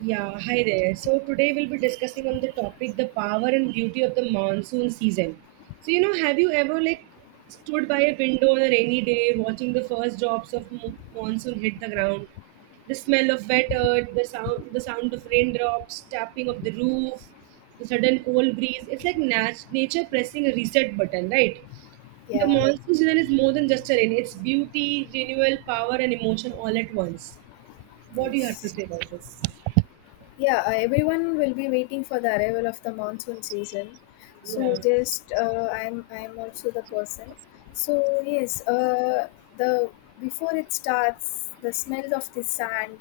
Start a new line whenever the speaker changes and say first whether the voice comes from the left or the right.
right: Yeah, hi there. So today we'll be discussing on the topic the power and beauty of the monsoon season. So have you ever like stood by a window on a rainy day watching the first drops of monsoon hit the ground? The smell of wet earth, the sound of raindrops tapping of the roof, the sudden cold breeze. It's like nature pressing a reset button, right? The
left: Yeah,
right: monsoon season is more than just a rain. It's beauty, renewal, power and emotion all at once. What do you have to
left: yes.
right: say about this?
left: Yeah, everyone will be waiting for the arrival of the monsoon season.
right: Yeah.
left: So just I'm also the person. So yes, the before it starts, the smell of the sand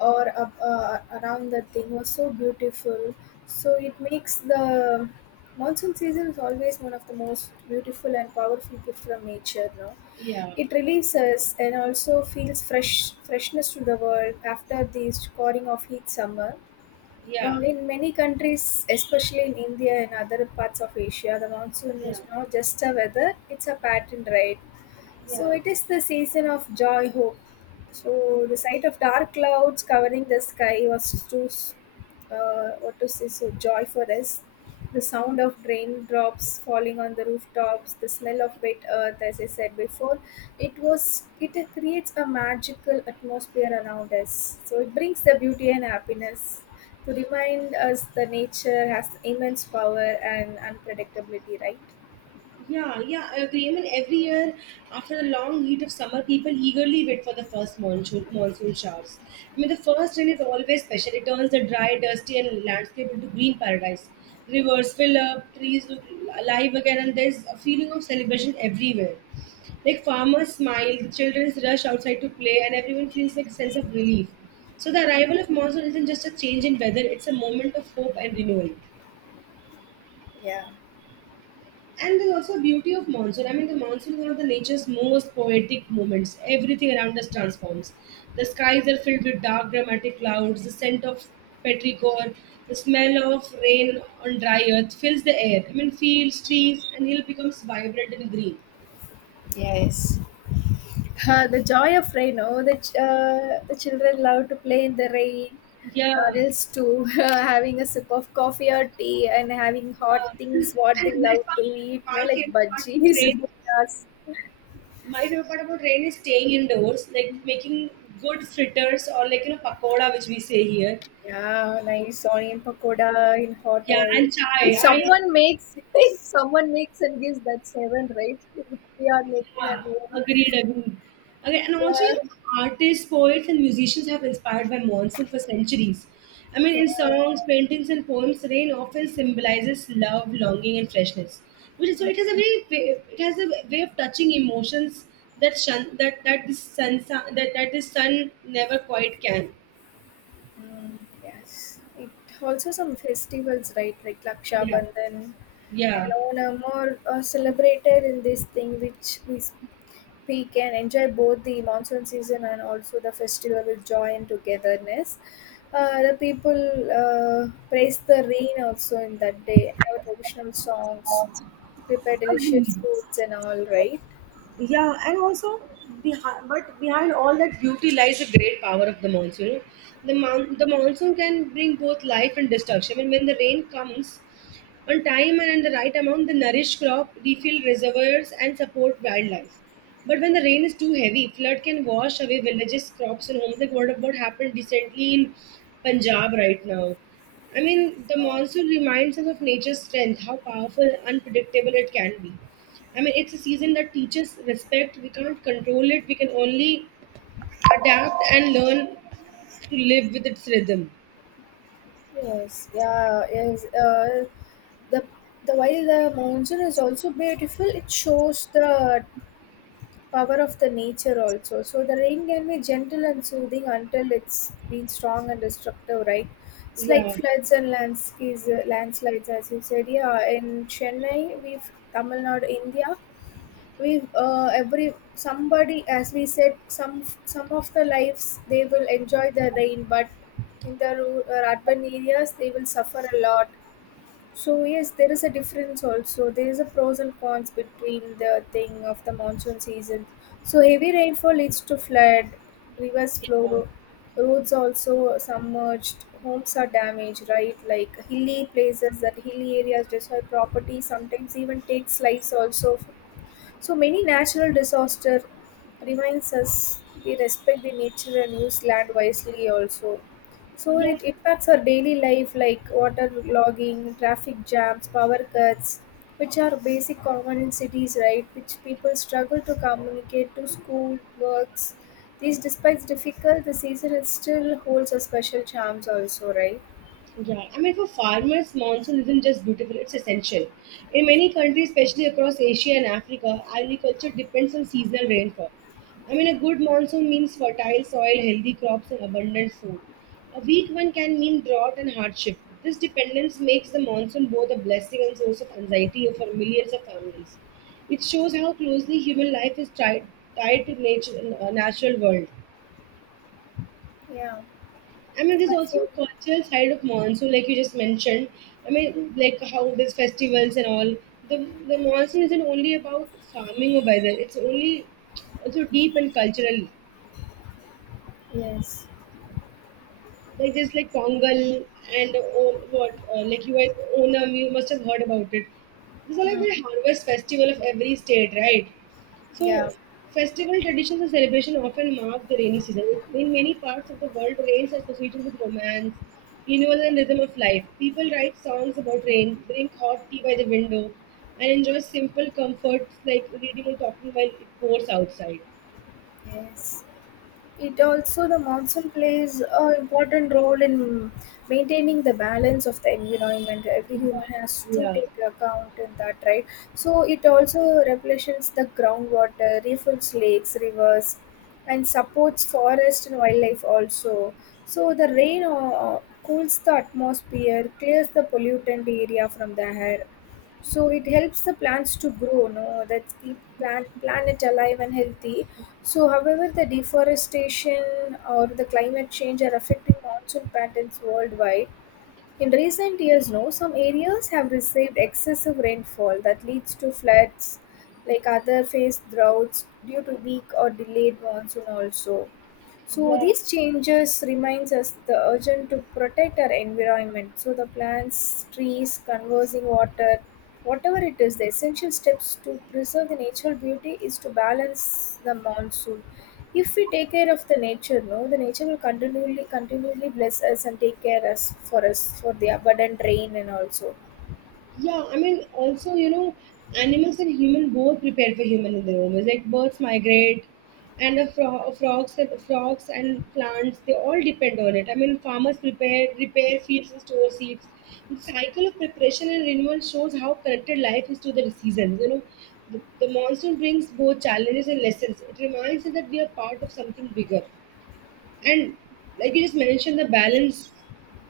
left: or up, around that thing was so beautiful. So it makes the monsoon season is always one of the most beautiful and powerful gift from nature. No,
right: Yeah,
left: it relieves us and also feels fresh freshness to the world after the scoring of heat summer.
right: yeah,
left: In many countries, especially in India and other parts of Asia, the monsoon
right: yeah,
left: is not just a weather; it's a pattern, right?
right: yeah,
left: So it is the season of joy, hope. So the sight of dark clouds covering the sky was too, what to say, so joy for us. The sound of raindrops falling on the rooftops, the smell of wet earth, as I said before, it creates a magical atmosphere around us. So it brings the beauty and happiness to remind us that nature has immense power and unpredictability, right?
right: yeah, yeah, I agree. I mean, every year after the long heat of summer, people eagerly wait for the first monsoon showers. I mean, the first rain is always special. It turns the dry, dusty, and landscape into green paradise. Rivers fill up, trees look alive again, and there's a feeling of celebration everywhere. Like farmers smile, the children rush outside to play, and everyone feels like a sense of relief. So the arrival of monsoon isn't just a change in weather; it's a moment of hope and renewal.
left: Yeah,
right: And there's also beauty of monsoon. I mean, the monsoon is one of the nature's most poetic moments. Everything around us transforms. The skies are filled with dark, dramatic clouds. The scent of petrichor, the smell of rain on dry earth fills the air. I mean, fields, trees, and hill becomes vibrant and green.
left: yes. The joy of rain. Oh, the children love to play in the rain.
right: Yeah.
left: Adults too, having a sip of coffee or tea and having hot
right: Uh,
left: things what
right: and
left: they
right: the
left: love
right: best part,
left: to eat.
right: my
left: Like
right: favorite part about
left: budgies.
right: rain,
left: Bhuttas.
right: my favorite part about rain is staying indoors, like making good fritters or like pakoda, which we say here.
left: Yeah, nice onion pakoda in hot
right: Yeah,
left: oil.
right: and
left: If
right: chai. I
left: someone makes, if someone makes and gives that seven, right? We are making
right: Yeah,
left: our own.
right: agreed, agreed. Okay, and also, artists, poets, and musicians have inspired by monsoon for centuries. I mean,
left: Yeah.
right: in songs, paintings, and poems, rain often symbolizes love, longing, and freshness. Which is, so it has a it has a way of touching emotions that shun, that that the sun that that the sun never quite can.
left: Mm, yes. It also some festivals, right? Like Laksha
right: Yeah,
left: Bandhan
right: yeah.
left: and Onam are celebrated in this thing we can enjoy both the monsoon season and also the festival with joy and togetherness. The people praise the rain also in that day, have traditional songs, prepare delicious
right: Agreed.
left: foods and all, right?
right: Yeah, and also but behind all that beauty lies the great power of the monsoon. The monsoon can bring both life and destruction. And when the rain comes on time and in the right amount, the nourished crop refill reservoirs and support wildlife. But when the rain is too heavy, flood can wash away villages, crops, and homes. Like what happened recently in Punjab right now. I mean, the
left: Uh,
right: monsoon reminds us of nature's strength, how powerful, unpredictable it can be. I mean, it's a season that teaches respect. We can't control it. We can only adapt and learn to live with its rhythm.
left: Yes, yeah, yes. The the while the monsoon is also beautiful, it shows the power of the nature also. So the rain can be gentle and soothing until it's been strong and destructive, right? It's like
right: Yeah.
left: floods and landslides, landslides, as you said. Yeah, in Chennai, we've Tamil Nadu, India, we every somebody as we said some of the lives they will enjoy the rain, but in the rural urban areas they will suffer a lot. So yes, there is a difference also. There is a pros and cons between the thing of the monsoon season. So heavy rainfall leads to flood, rivers
right: Yeah.
left: flow, roads also submerged, homes are damaged, right, like hilly places, that hilly areas destroy property, sometimes even takes lives also. So many natural disaster reminds us we respect the nature and use land wisely also. So
right: Yeah.
left: it impacts our daily life like water logging, traffic jams, power cuts, which are basic common in cities, right? Which people struggle to communicate to school, works. These despite difficult, the season it still holds a special charms also, right?
right: Yeah, I mean, for farmers, monsoon isn't just beautiful, it's essential. In many countries, especially across Asia and Africa, agriculture depends on seasonal rainfall. I mean, a good monsoon means fertile soil, healthy crops, and abundant food. A weak one can mean drought and hardship. This dependence makes the monsoon both a blessing and source of anxiety for millions of families. It shows how closely human life is tied, tied to nature, natural world.
left: Yeah.
right: I mean, there's
left: I see.
right: also a cultural side of monsoon, like you just mentioned. I mean, like how there's festivals and all. The the monsoon isn't only about farming or weather; it's only also deep and cultural.
left: Yes.
right: Like there's like Pongal and all, what like you guys Onam you must have heard about it. These are like
left: Mm.
right: the harvest festival of every state, right? So
left: Yeah.
right: festival traditions and celebration often mark the rainy season. In many parts of the world, rains are associated with romance, renewal, and rhythm of life. People write songs about rain, drink hot tea by the window, and enjoy simple comforts like reading or talking while it pours outside.
left: Yes. It also the monsoon plays a important role in maintaining the balance of the environment. Every
right: Yeah,
left: human has to
right: yeah,
left: take account in that, right? So it also replenishes the groundwater, refills lakes, rivers, and supports forest and wildlife also. So the rain cools the atmosphere, clears the pollutant area from the air, so it helps the plants to grow, no, that's keep plant planet alive and healthy. So however the deforestation or the climate change are affecting monsoon patterns worldwide. In recent years, no, some areas have received excessive rainfall that leads to floods, like other face droughts due to weak or delayed monsoon also. So
right: yeah.
left: these changes reminds us the urgent to protect our environment. So the plants, trees, conversing water, whatever it is, the essential steps to preserve the natural beauty is to balance the monsoon. If we take care of the nature, no, the nature will continually bless us and take care us for the abundant rain and also.
right: Yeah, I mean, also, animals and human both prepare for human in their own ways. Like birds migrate, and the frogs and plants, they all depend on it. I mean, farmers prepare, repair fields and store seeds. The cycle of preparation and renewal shows how connected life is to the seasons. The monsoon brings both challenges and lessons. It reminds us that we are part of something bigger. And like you just mentioned, the balance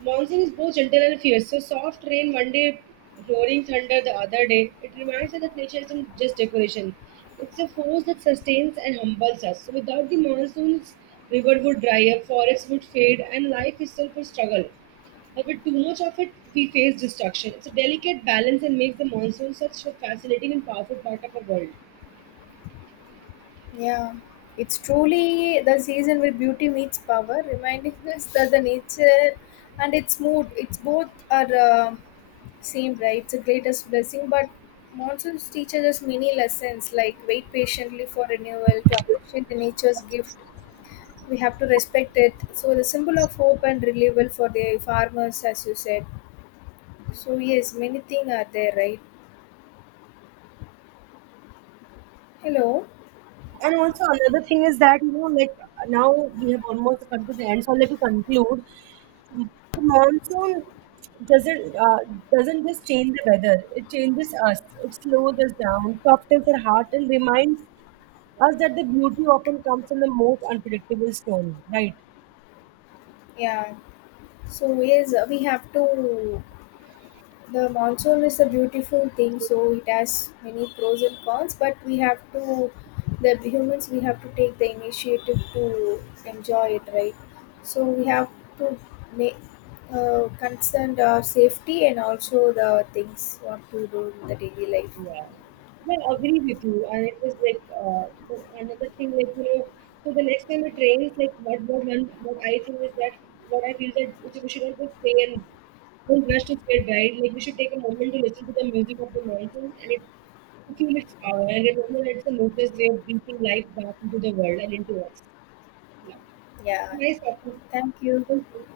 right: monsoon is both gentle and fierce. So soft rain one day, roaring thunder the other day. It reminds us that nature isn't just decoration. It's a force that sustains and humbles us. So without the monsoons, river would dry up, forests would fade, and life itself would struggle. But with too much of it, we face destruction. It's a delicate balance and makes the monsoon such a fascinating and powerful part of our world.
left: Yeah, it's truly the season where beauty meets power, reminding us that the nature and its mood, it's both are. Same, right? It's the greatest blessing, but monsoons teaches us many lessons like wait patiently for renewal, to appreciate the nature's gift. We have to respect it. So the symbol of hope and renewal for the farmers, as you said. So yes, many things are there, right? Hello.
right: And also another thing is that like now we have almost come to the end, so let me conclude. The monsoon doesn't uh, doesn't just change the weather; it changes us. It slows us down, softens our heart, and reminds us that the beauty often comes from the most unpredictable storm. Right?
left: Yeah. So yes, we have to. The monsoon is a beautiful thing, so it has many pros and cons, but we have to, the humans, we have to take the initiative to enjoy it, right? So we have to make concern our safety and also the things what to do in the daily life.
right: Yeah. Yeah, agree with you. And it was like so another thing, like so the next time the train is like what one what I think is that what I feel that which we should not just stay and don't rush to get right. Like we should take a moment to listen to the music of the mountain and it to feel its power and remember that it's the noblest way of breathing life back into the world and into us. Yeah.
left: Yeah,
right: Nice talking.
left: thank you.
right: Thank you.